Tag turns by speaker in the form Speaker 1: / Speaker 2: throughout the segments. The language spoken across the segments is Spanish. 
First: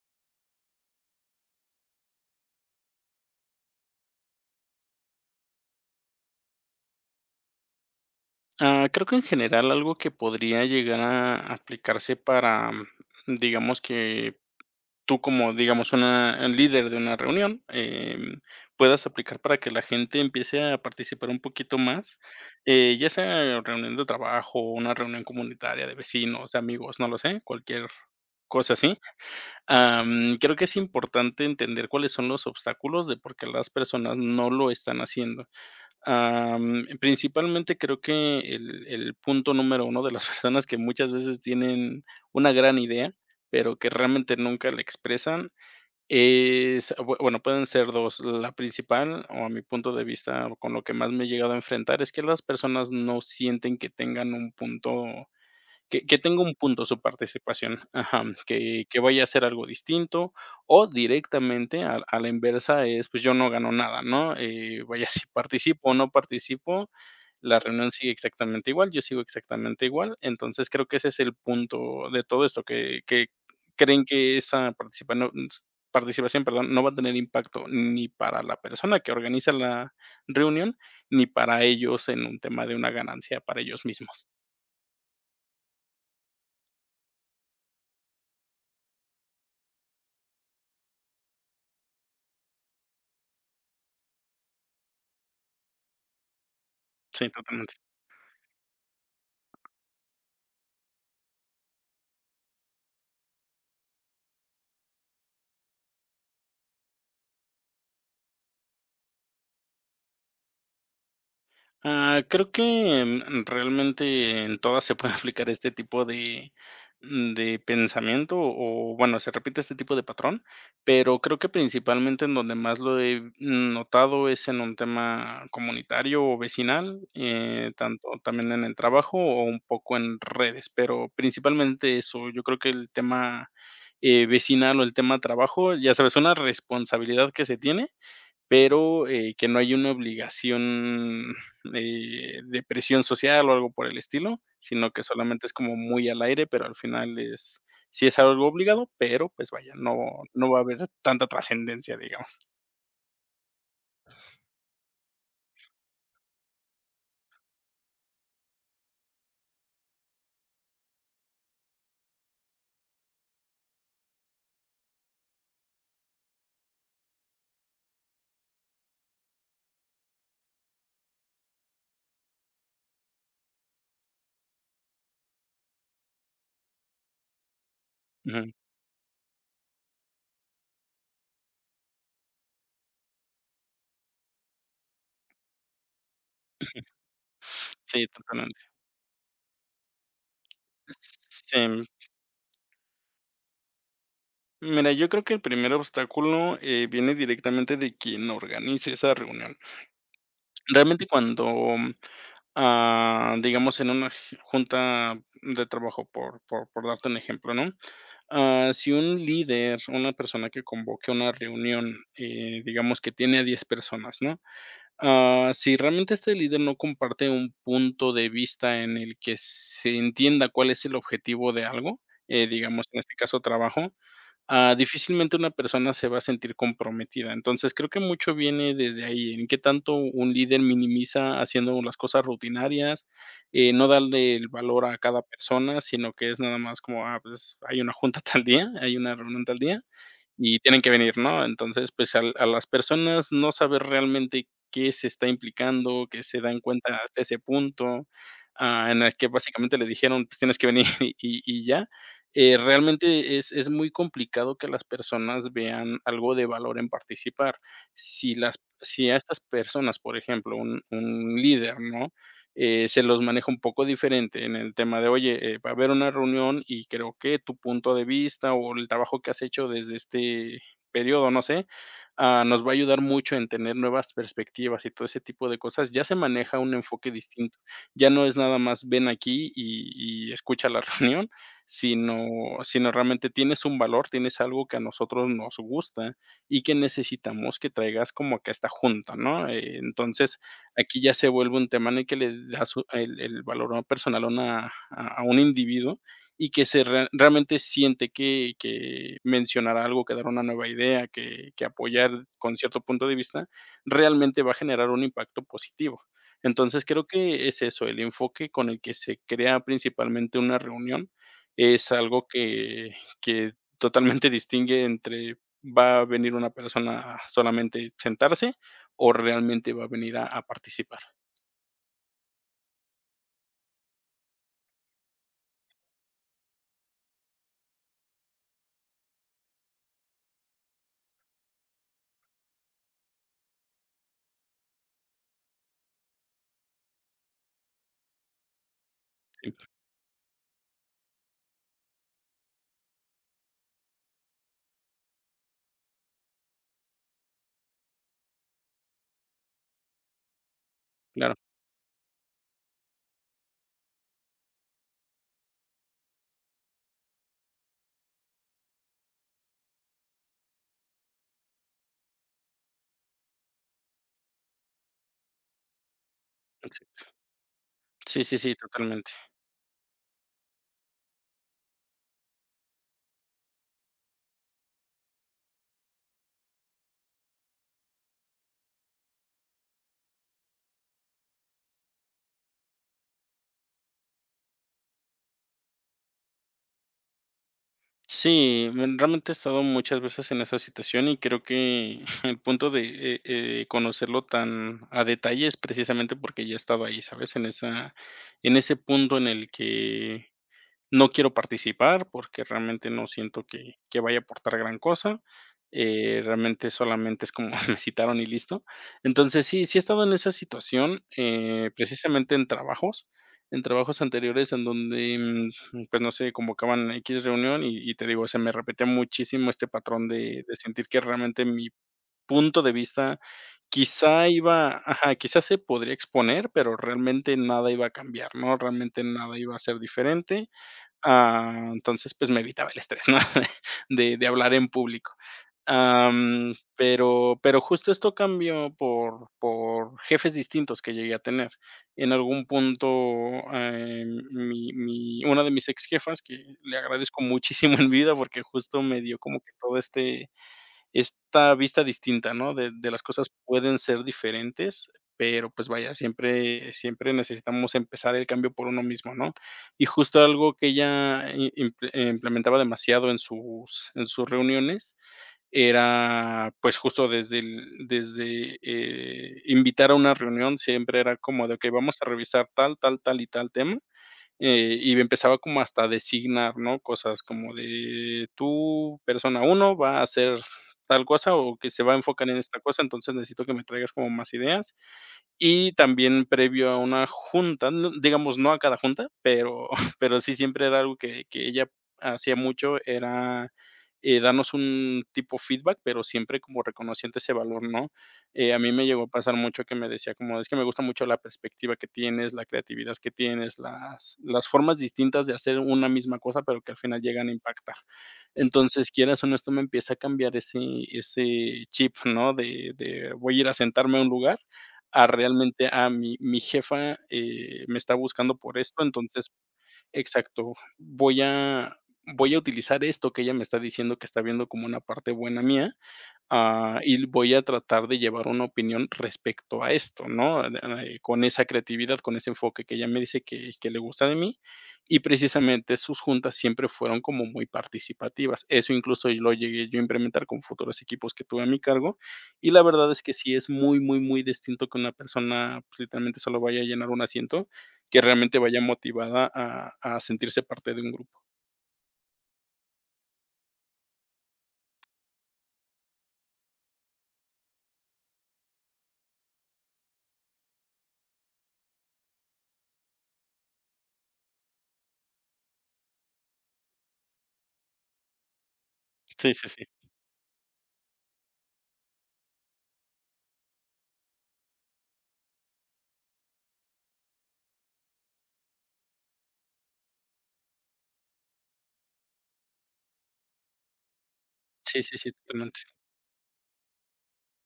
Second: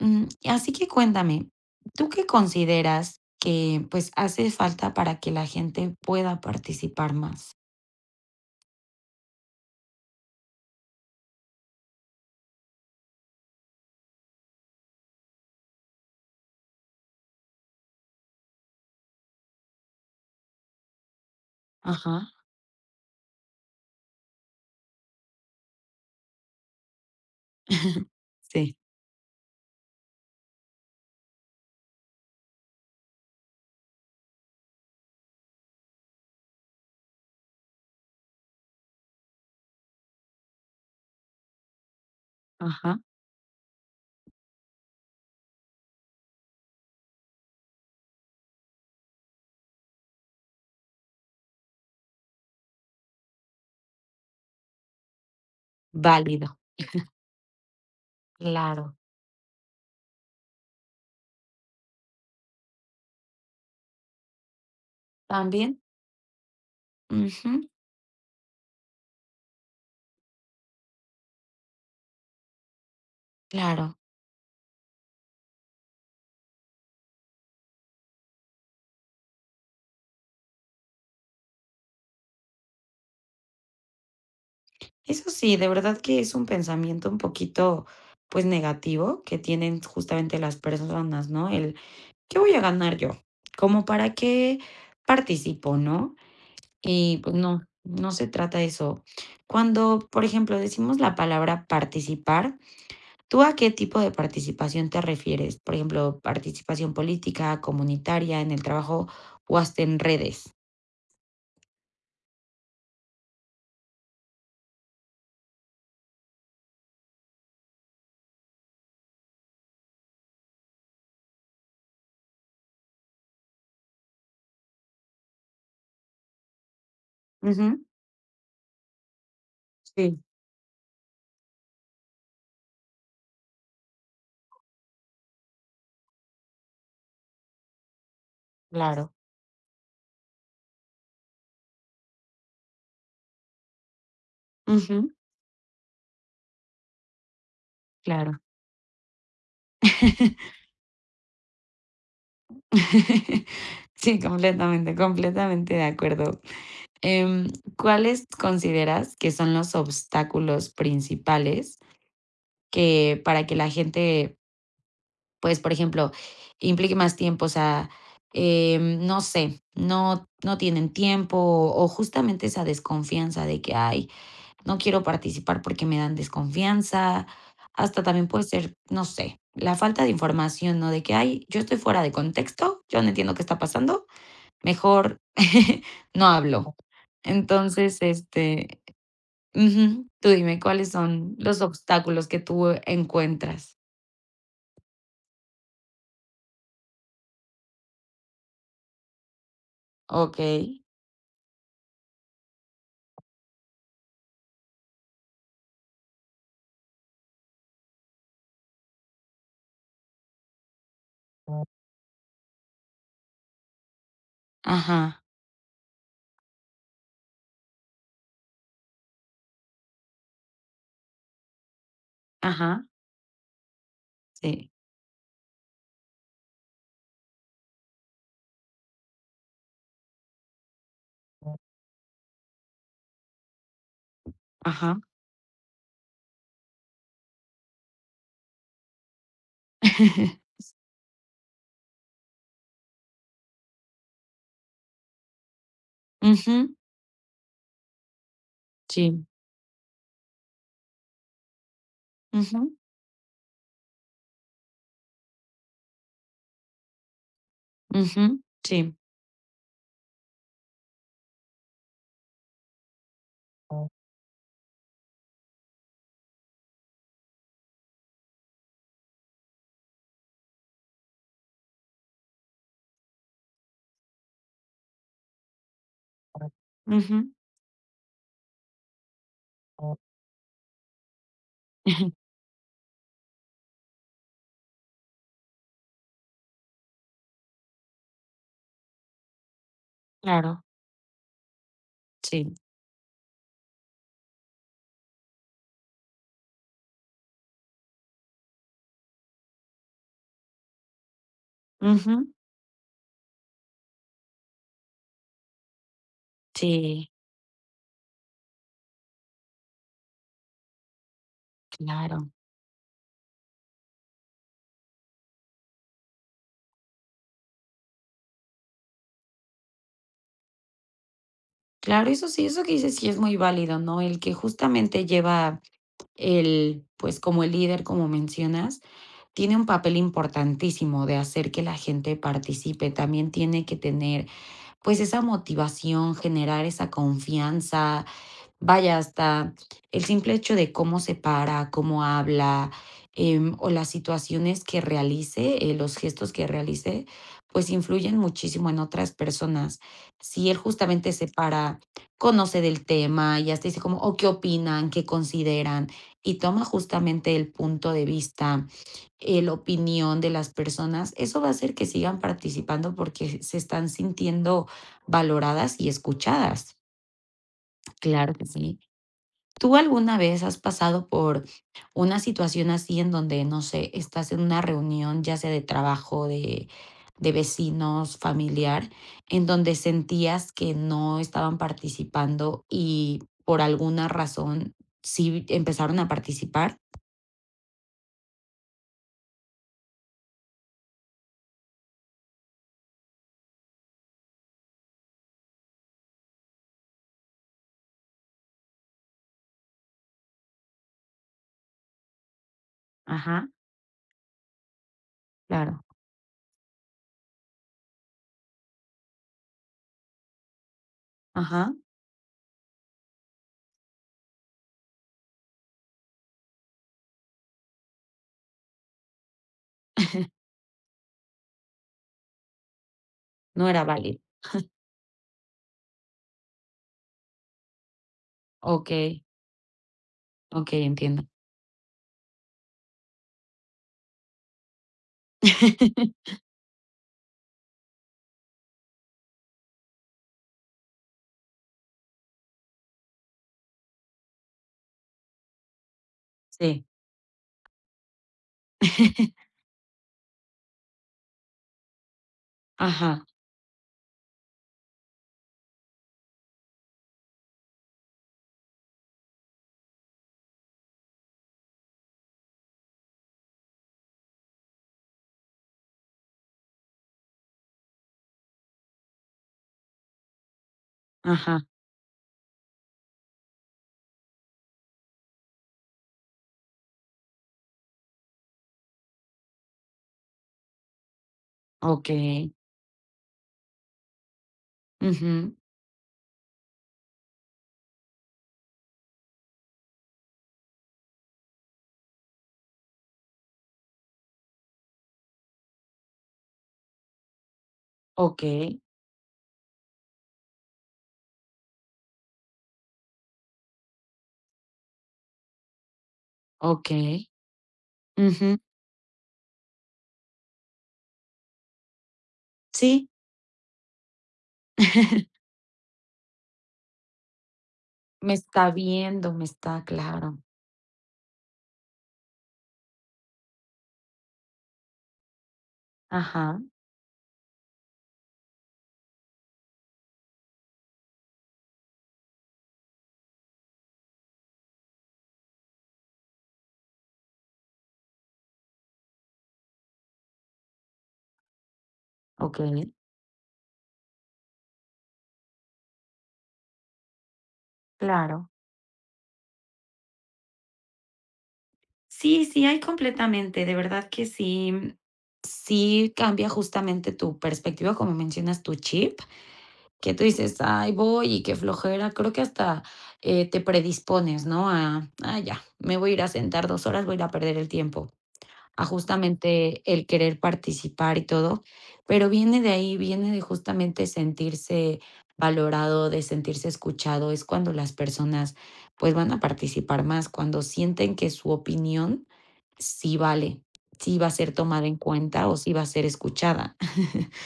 Speaker 1: Así que cuéntame, ¿tú qué consideras que, hace falta para que la gente pueda participar más?
Speaker 2: Creo que en general algo que podría llegar a aplicarse para, digamos, que tú como, digamos, una el líder de una reunión, puedas aplicar para que la gente empiece a participar un poquito más,
Speaker 1: Ajá.
Speaker 2: ya sea reunión de trabajo, una reunión comunitaria de vecinos, de amigos, no lo sé, cualquier cosa
Speaker 1: Sí,
Speaker 2: así. Creo que es importante entender cuáles son los obstáculos de por qué las personas no lo están haciendo. Principalmente creo que el punto número uno de las personas que muchas veces tienen una gran
Speaker 1: ajá.
Speaker 2: idea, pero que realmente nunca la expresan, es bueno, pueden ser 2. La principal, o a mi punto de vista, o con lo que más me he llegado a enfrentar, es que las personas no sienten que tengan un punto que tenga
Speaker 1: Válido,
Speaker 2: un punto su participación, ajá, que
Speaker 1: claro.
Speaker 2: que vaya a hacer algo distinto, o directamente a la inversa es, pues, yo no gano nada, ¿no? Vaya, si
Speaker 1: También,
Speaker 2: participo o no participo,
Speaker 1: ujú,
Speaker 2: la reunión sigue exactamente igual, yo sigo exactamente igual. Entonces, creo que ese es el punto de todo esto, que
Speaker 1: claro.
Speaker 2: creen que esa participación, perdón, no va a tener impacto ni para la persona que organiza la reunión, ni para ellos en un tema de una ganancia para ellos mismos.
Speaker 1: Eso sí, de verdad que es un pensamiento un poquito, pues, negativo que tienen justamente las personas, ¿no? El, ¿qué voy a ganar yo? Como para qué participo, ¿no? Y
Speaker 2: Sí,
Speaker 1: pues no,
Speaker 2: totalmente.
Speaker 1: no se trata de eso. Cuando, por ejemplo, decimos la palabra participar, ¿tú a qué tipo de participación te refieres? Por ejemplo, participación política, comunitaria, en el trabajo o hasta en redes.
Speaker 2: Creo que, realmente en todas se puede aplicar este tipo de de pensamiento, o bueno, se repite este tipo de patrón, pero creo que principalmente en donde más lo he notado es en un tema comunitario o vecinal,
Speaker 1: Ujú.
Speaker 2: tanto también en el trabajo o un poco
Speaker 1: Sí,
Speaker 2: en redes, pero principalmente eso, yo creo que el tema, vecinal o el tema trabajo, ya sabes, una responsabilidad que se tiene pero,
Speaker 1: claro.
Speaker 2: que no hay una obligación, de presión social o algo por el estilo, sino que
Speaker 1: Ujú,
Speaker 2: solamente es como muy al aire, pero al final es sí es
Speaker 1: claro.
Speaker 2: algo obligado, pero pues vaya, no va a haber tanta trascendencia, digamos.
Speaker 1: Sí, completamente, completamente de acuerdo. Em, ¿Cuáles consideras que son los obstáculos principales que para que la gente pues, por ejemplo, implique más tiempo, o sea, no sé, no tienen tiempo, o justamente esa desconfianza de que: "Ay, no quiero participar porque me dan desconfianza". Hasta también puede
Speaker 2: Ujú.
Speaker 1: ser, no sé, la falta de información, ¿no? De que: "Ay, yo estoy fuera de contexto, yo no entiendo qué está pasando, mejor no hablo". Entonces,
Speaker 2: Sí, totalmente.
Speaker 1: este ujú, tú dime, ¿cuáles son los
Speaker 2: Sí,
Speaker 1: obstáculos que tú encuentras?
Speaker 2: mira, yo creo que el primer obstáculo, viene directamente de quien organice esa reunión.
Speaker 1: Okey.
Speaker 2: Realmente cuando, digamos, en una junta de trabajo, por darte un ejemplo, ¿no? Si un líder, una persona que convoque una reunión, digamos que tiene a 10 personas, ¿no?
Speaker 1: Ajá,
Speaker 2: Si realmente este líder no comparte un punto de vista en el que se entienda cuál es el objetivo de algo, digamos,
Speaker 1: ajá.
Speaker 2: en este caso trabajo,
Speaker 1: Sí,
Speaker 2: difícilmente una persona se va a sentir comprometida. Entonces, creo que mucho viene desde ahí, en qué tanto un líder minimiza haciendo las cosas rutinarias, no darle el valor
Speaker 1: ajá.
Speaker 2: a cada persona, sino que es nada más como, pues hay una junta tal día, hay una reunión tal día, y tienen que venir, ¿no? Entonces, pues, al a las personas no saber realmente qué se está implicando, que se dan
Speaker 1: Ujú,
Speaker 2: cuenta hasta ese punto, en el
Speaker 1: sí.
Speaker 2: que básicamente le dijeron: "Pues, tienes que venir y ya",
Speaker 1: Ujú,
Speaker 2: realmente es muy complicado que las personas vean algo de valor en participar.
Speaker 1: ujú, sí.
Speaker 2: Si a estas personas, por ejemplo, un líder, ¿no? Se los maneja un poco diferente en el tema de, oye, va a haber una reunión y creo que tu punto de vista o el trabajo que has hecho desde este periodo, no sé, nos va a ayudar mucho en tener nuevas perspectivas y todo ese tipo de cosas. Ya se maneja un enfoque
Speaker 1: Ujú.
Speaker 2: distinto. Ya no es nada más ven aquí y escucha la reunión, sino, sino realmente tienes un valor, tienes algo que a nosotros nos gusta y que necesitamos que traigas como que a esta junta, ¿no? Entonces,
Speaker 1: Claro,
Speaker 2: aquí ya se vuelve un tema en el que le
Speaker 1: sí.
Speaker 2: da u el valor personal a una a un individuo y que se realmente siente que mencionar algo, que dar una nueva idea, que apoyar
Speaker 1: Ujú,
Speaker 2: con cierto punto de vista, realmente va a generar un impacto positivo. Entonces, creo
Speaker 1: sí,
Speaker 2: que es eso, el enfoque con el que se crea principalmente una reunión es algo
Speaker 1: claro.
Speaker 2: que totalmente distingue entre va a venir una persona a solamente sentarse o realmente va a venir a participar.
Speaker 1: Claro, eso sí, eso que dices sí es muy válido, ¿no? El que justamente lleva el, pues, como el líder, como mencionas, tiene un papel importantísimo de hacer que la gente participe. También tiene que tener, pues, esa motivación, generar esa confianza. Vaya, hasta
Speaker 2: Sí,
Speaker 1: el simple hecho de cómo se para, cómo habla, o las situaciones que realice, los gestos que realice, pues influyen muchísimo en otras personas. Si él justamente se
Speaker 2: claro,
Speaker 1: para, conoce del tema y hasta dice como, o qué opinan, qué consideran, y toma justamente el punto de vista, la opinión de las personas, eso va a hacer que sigan participando porque se están sintiendo valoradas y escuchadas.
Speaker 2: exacto. Sí,
Speaker 1: Claro
Speaker 2: sí,
Speaker 1: que
Speaker 2: sí,
Speaker 1: sí.
Speaker 2: totalmente.
Speaker 1: ¿Tú alguna vez has pasado por una situación así en donde, no sé, estás en una reunión, ya sea de trabajo, de vecinos, familiar, en donde sentías que no estaban participando y por alguna razón sí empezaron a participar?
Speaker 2: Sí, realmente he estado muchas veces en esa situación y creo que el punto de, conocerlo tan a detalle es precisamente porque ya he estado ahí, ¿sabes? En esa, en ese punto en el que no quiero participar porque realmente no siento
Speaker 1: Ajá,
Speaker 2: que vaya a aportar gran cosa,
Speaker 1: claro.
Speaker 2: realmente solamente es como me citaron y listo. Entonces, sí, sí he estado en esa situación,
Speaker 1: Ajá,
Speaker 2: precisamente en trabajos anteriores en donde, pues, no sé, convocaban x reunión y te digo, se me repetía muchísimo este patrón de sentir que realmente mi punto de vista
Speaker 1: no era válido.
Speaker 2: quizá iba ajá, quizá se podría exponer, pero realmente nada iba a cambiar, ¿no? Realmente
Speaker 1: Okey,
Speaker 2: nada iba a ser diferente.
Speaker 1: okey, entiendo.
Speaker 2: Entonces, pues, me evitaba el estrés, ¿no? De hablar en público. Am, pero justo esto cambió por jefes distintos que llegué a tener. En algún punto, eh, mi mi una de mis ex jefas que le
Speaker 1: Sí.
Speaker 2: agradezco muchísimo en vida, porque justo me dio como que todo este, esta vista distinta, ¿no? De las
Speaker 1: Ajá,
Speaker 2: cosas pueden ser diferentes, pero, pues, vaya, siempre siempre necesitamos empezar el cambio por uno mismo, ¿no? Y justo algo que ella i imple implementaba demasiado en sus reuniones era, pues, justo desde invitar a una reunión, siempre era como de:
Speaker 1: ajá,
Speaker 2: "Okey, vamos a revisar tal, tal, tal y tal tema", y empezaba como hasta a designar, ¿no? Cosas como de tú, persona uno va a hacer tal cosa o que se va a enfocar en
Speaker 1: okey.
Speaker 2: esta cosa, entonces necesito que me traigas como más ideas.
Speaker 1: Ujú.
Speaker 2: Y también previo a una junta, no, digamos, no a cada junta, pero pero sí siempre era algo que ella hacía mucho, era, darnos un tipo feedback, pero siempre como reconociendo ese valor, ¿no? A mí
Speaker 1: Okey,
Speaker 2: me llegó a pasar mucho que me decía como: "Es que me gusta mucho la perspectiva que tienes, la creatividad que tienes, las formas distintas de hacer una misma cosa, pero que al final
Speaker 1: okey.
Speaker 2: llegan a impactar".
Speaker 1: Ujú.
Speaker 2: Entonces, quieras o no, esto me empieza a cambiar ese chip, ¿no? De
Speaker 1: Sí,
Speaker 2: de voy a ir a sentarme a un lugar a realmente, a mi jefa, me está
Speaker 1: me
Speaker 2: buscando por
Speaker 1: está
Speaker 2: esto, entonces
Speaker 1: viendo, me está claro.
Speaker 2: exacto, voy a voy a utilizar esto que ella me está diciendo que está viendo como una parte buena mía.
Speaker 1: Ajá,
Speaker 2: Y voy a tratar de llevar una opinión respecto a esto, ¿no? Con esa creatividad, con ese enfoque que ella me dice que le gusta de mí. Y precisamente sus juntas siempre fueron como muy participativas. Eso incluso yo lo llegué yo a implementar con futuros equipos que tuve a mi cargo. Y la
Speaker 1: okey,
Speaker 2: verdad es que sí es muy, muy, muy distinto que una persona pues, literalmente solo vaya a llenar un asiento, que realmente
Speaker 1: claro.
Speaker 2: vaya motivada a sentirse parte de un grupo.
Speaker 1: Sí, sí, hay completamente, de verdad que sí, sí cambia justamente tu perspectiva, como mencionas, tu chip, que tú dices: "Ay, voy y qué flojera". Creo que hasta, te predispones, ¿no? A: "Ah, ya, me voy a ir a sentar 2 horas, voy a ir a perder el tiempo". A
Speaker 2: Sí, sí, sí.
Speaker 1: justamente el querer participar y todo, pero viene de ahí, viene de justamente sentirse valorado, de sentirse escuchado, es cuando las personas pues van a participar más, cuando sienten que su opinión sí vale, sí va a ser
Speaker 2: Sí,
Speaker 1: tomada en
Speaker 2: sí, sí,
Speaker 1: cuenta o
Speaker 2: totalmente.
Speaker 1: sí va a ser escuchada.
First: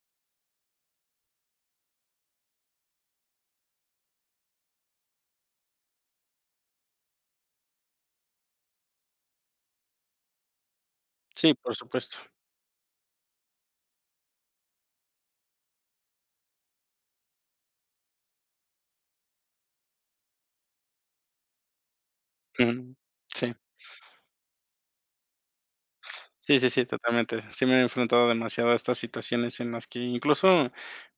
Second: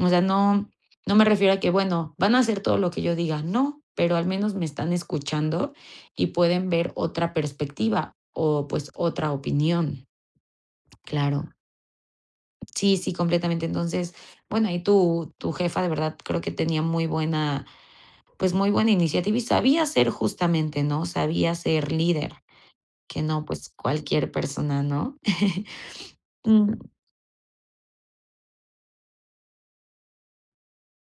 Speaker 1: O sea, no, no me refiero a que, bueno, van a hacer todo lo que yo diga, no, pero al menos me están escuchando y pueden ver otra perspectiva o pues otra opinión, claro.
Speaker 2: Sí, por supuesto.
Speaker 1: Sí, sí, completamente. Entonces, bueno, ahí tu jefa de verdad creo que tenía muy buena, pues, muy buena iniciativa y sabía ser justamente, ¿no? Sabía ser líder,
Speaker 2: Ujú.
Speaker 1: que no,
Speaker 2: Sí.
Speaker 1: pues, cualquier persona, ¿no?
Speaker 2: Sí, sí,
Speaker 1: Mm,
Speaker 2: sí, totalmente. Sí me he enfrentado demasiado a estas situaciones en las que incluso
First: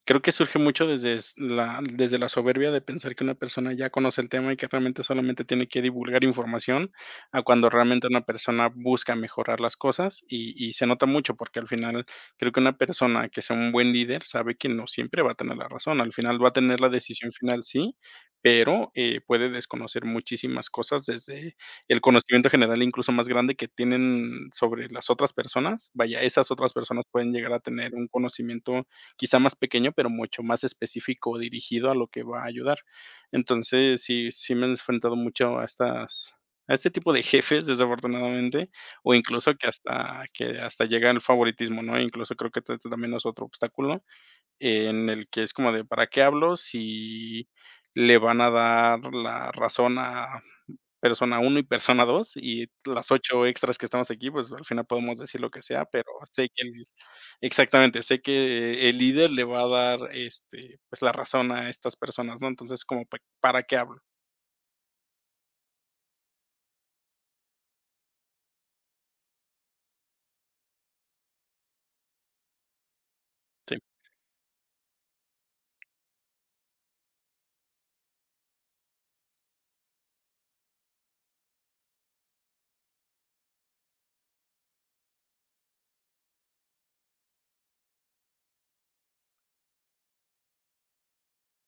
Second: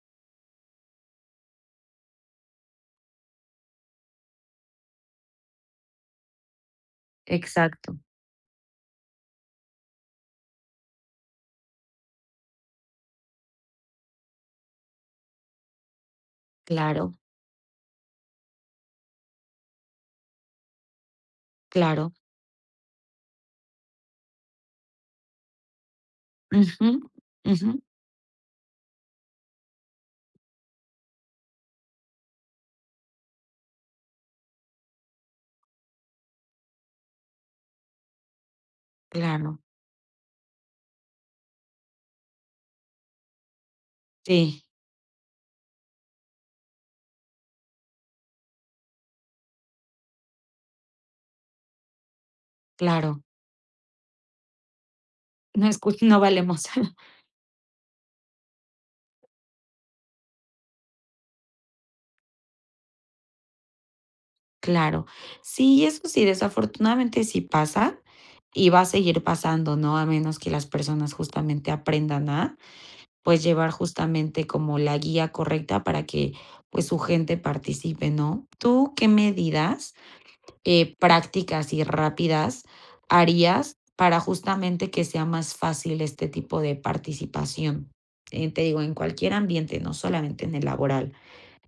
Speaker 2: creo que surge mucho desde la soberbia de pensar que una persona ya conoce el tema y que realmente solamente tiene que divulgar información, a cuando
Speaker 1: exacto.
Speaker 2: realmente una persona busca mejorar las cosas, y se nota mucho, porque al final creo que una persona que sea un buen líder sabe que no siempre va a tener la razón. Al final va a tener la
Speaker 1: Claro,
Speaker 2: decisión final, sí, pero, puede desconocer muchísimas cosas desde el
Speaker 1: claro.
Speaker 2: conocimiento general incluso más grande que tienen sobre las otras personas, vaya, esas otras
Speaker 1: Ujú,
Speaker 2: personas pueden llegar a
Speaker 1: ujú,
Speaker 2: tener un conocimiento quizá más pequeño, pero mucho más específico dirigido a lo que va a ayudar. Entonces, sí me he enfrentado mucho a estas, a este tipo de jefes, desafortunadamente, o incluso
Speaker 1: claro.
Speaker 2: que hasta llega el favoritismo, ¿no? Incluso creo que t también es otro obstáculo
Speaker 1: Sí,
Speaker 2: en el que es como de, ¿para qué hablo si le van a dar la razón a Persona uno y Persona 2 y las
Speaker 1: claro.
Speaker 2: 8 extras que estamos aquí? Pues, al final podemos decir lo que
Speaker 1: No
Speaker 2: sea,
Speaker 1: escu
Speaker 2: pero
Speaker 1: no
Speaker 2: sé
Speaker 1: valemos.
Speaker 2: que, el exactamente, sé que el líder le va a dar, este, pues, la razón a estas personas, ¿no? Entonces, como, ¿pa para qué hablo?
Speaker 1: Claro. Sí, eso sí, desafortunadamente sí pasa y va a seguir pasando, ¿no? A menos que las personas justamente aprendan a pues, llevar
Speaker 2: Sí.
Speaker 1: justamente como la guía correcta para que, pues, su gente participe, ¿no? ¿Tú qué medidas, prácticas y rápidas harías para justamente que sea más fácil este tipo de participación? Te digo, en cualquier ambiente, no solamente en el laboral,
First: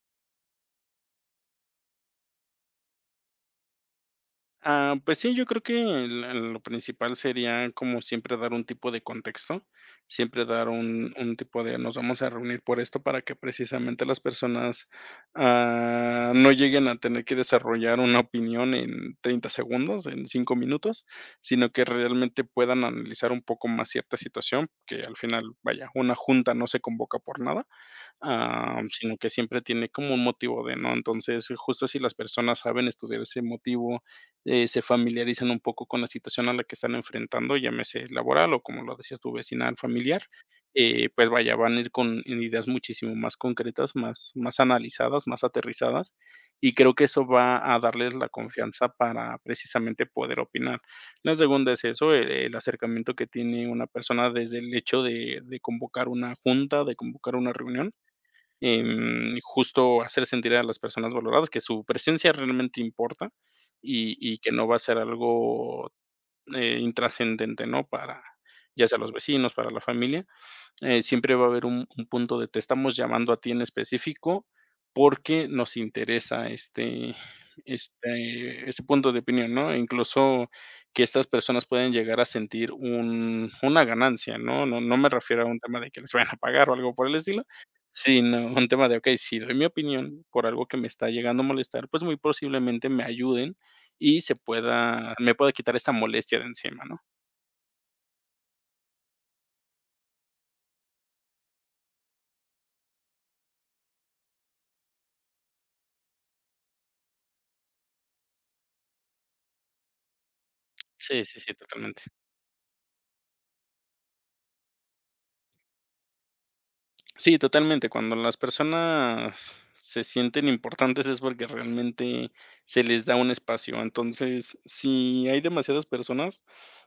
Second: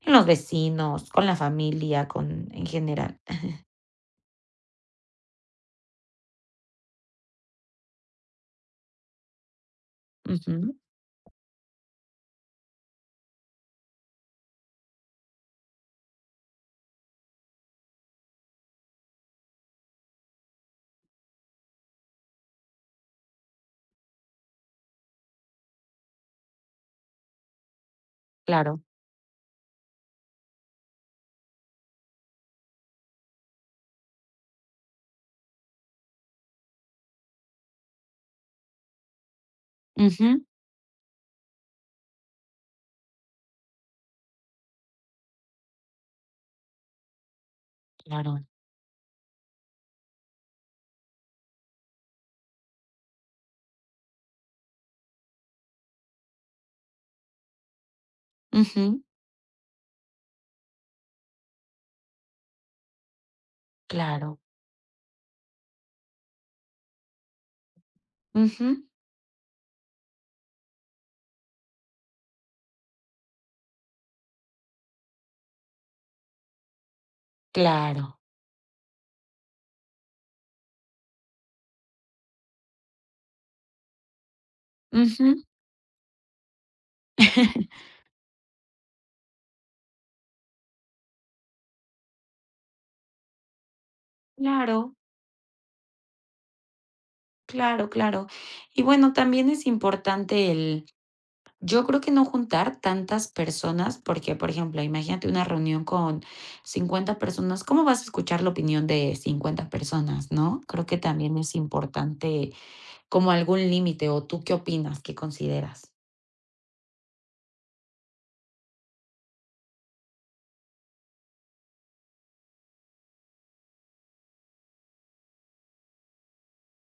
Speaker 1: en los vecinos, con la familia, con en general.
Speaker 2: Pues sí, yo creo que lo principal sería como siempre dar un tipo de contexto, siempre dar
Speaker 1: Ujú,
Speaker 2: un tipo de nos vamos a reunir por esto para que precisamente las personas no lleguen a tener que desarrollar una opinión en 30 segundos, en 5 minutos, sino que realmente puedan analizar un poco más cierta situación, que al final, vaya, una junta no se convoca por nada,
Speaker 1: claro.
Speaker 2: sino que siempre tiene como un motivo de, ¿no? Entonces, justo si las personas saben estudiar ese motivo, se familiarizan un poco con la situación a la que están enfrentando, llámese laboral o como lo decías tu vecinal familiar,
Speaker 1: Ujú,
Speaker 2: pues vaya, van a ir con ideas muchísimo más concretas, más, más analizadas, más aterrizadas, y creo que eso va a darles la
Speaker 1: claro.
Speaker 2: confianza para precisamente poder opinar. La segunda es eso, el acercamiento que tiene una persona desde el hecho de convocar una junta, de convocar una reunión,
Speaker 1: Ujú,
Speaker 2: justo hacer sentir a las personas valoradas, que su presencia realmente importa y
Speaker 1: claro.
Speaker 2: y que no va a ser algo, intrascendente, ¿no? Para,
Speaker 1: Ujú,
Speaker 2: ya sea los vecinos, para la familia. Siempre va a haber un punto de te estamos llamando a ti en específico porque nos interesa
Speaker 1: claro.
Speaker 2: este punto de opinión, ¿no? E incluso que estas personas pueden llegar a sentir un una ganancia, ¿no? No me
Speaker 1: Ujú,
Speaker 2: refiero a un tema de que les vayan a pagar o algo por el estilo, sino un tema de, okey, si doy mi opinión por algo que me está llegando a molestar, pues muy posiblemente me ayuden y se
Speaker 1: claro.
Speaker 2: pueda me pueda quitar esta molestia de encima, ¿no?
Speaker 1: Claro, claro. Y bueno, también es importante el yo creo que no juntar tantas personas, porque, por ejemplo, imagínate una reunión con 50 personas, ¿cómo vas a escuchar la opinión de 50 personas, no? Creo que
Speaker 2: Sí,
Speaker 1: también
Speaker 2: sí,
Speaker 1: es
Speaker 2: sí, totalmente.
Speaker 1: importante como algún límite, ¿o tú qué opinas? ¿Qué consideras?
Speaker 2: Sí, totalmente. Cuando las personas se sienten importantes es porque realmente se les da un espacio. Entonces, si hay demasiadas personas,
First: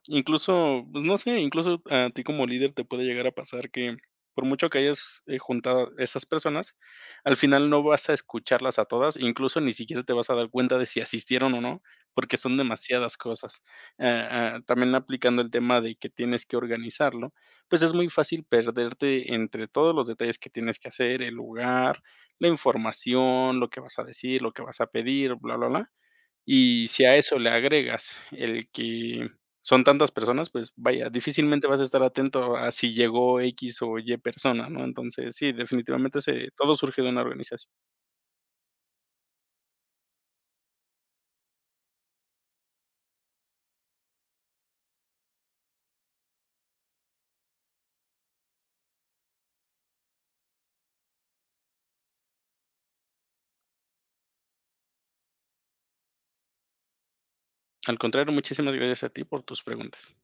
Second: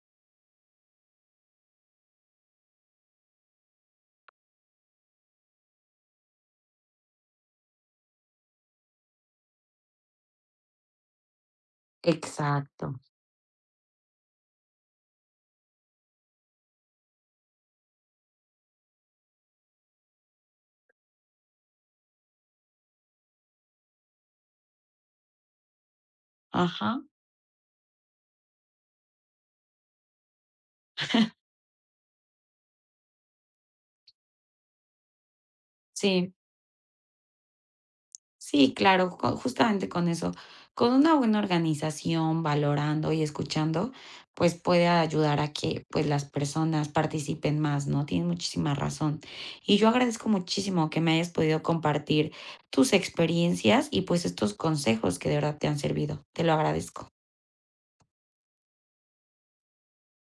Speaker 2: incluso, pues, no sé, incluso a ti como líder te puede llegar a pasar que por mucho que hayas, juntado esas personas, al final no vas a escucharlas a todas, incluso ni siquiera te vas a dar cuenta de si asistieron o no, porque son
Speaker 1: Exacto.
Speaker 2: demasiadas cosas. Ah, También aplicando el tema de que tienes que organizarlo, pues es muy fácil perderte entre todos los detalles que tienes que hacer, el lugar, la información, lo que vas a decir, lo que vas a pedir, bla, bla, bla. Y
Speaker 1: Ajá,
Speaker 2: si a eso le agregas el que son tantas personas, pues vaya, difícilmente vas a estar atento a si llegó X o Y persona, ¿no? Entonces, sí, definitivamente
Speaker 1: sí.
Speaker 2: se, todo surge de una organización.
Speaker 1: Sí, claro, co- justamente con eso, con una buena organización, valorando y escuchando, pues puede ayudar a que pues las personas participen más, ¿no? Tienes muchísima razón. Y yo agradezco muchísimo que me hayas podido compartir tus experiencias y pues estos consejos que de verdad te han servido. Te lo agradezco.
Speaker 2: Al contrario, muchísimas gracias a ti por tus preguntas.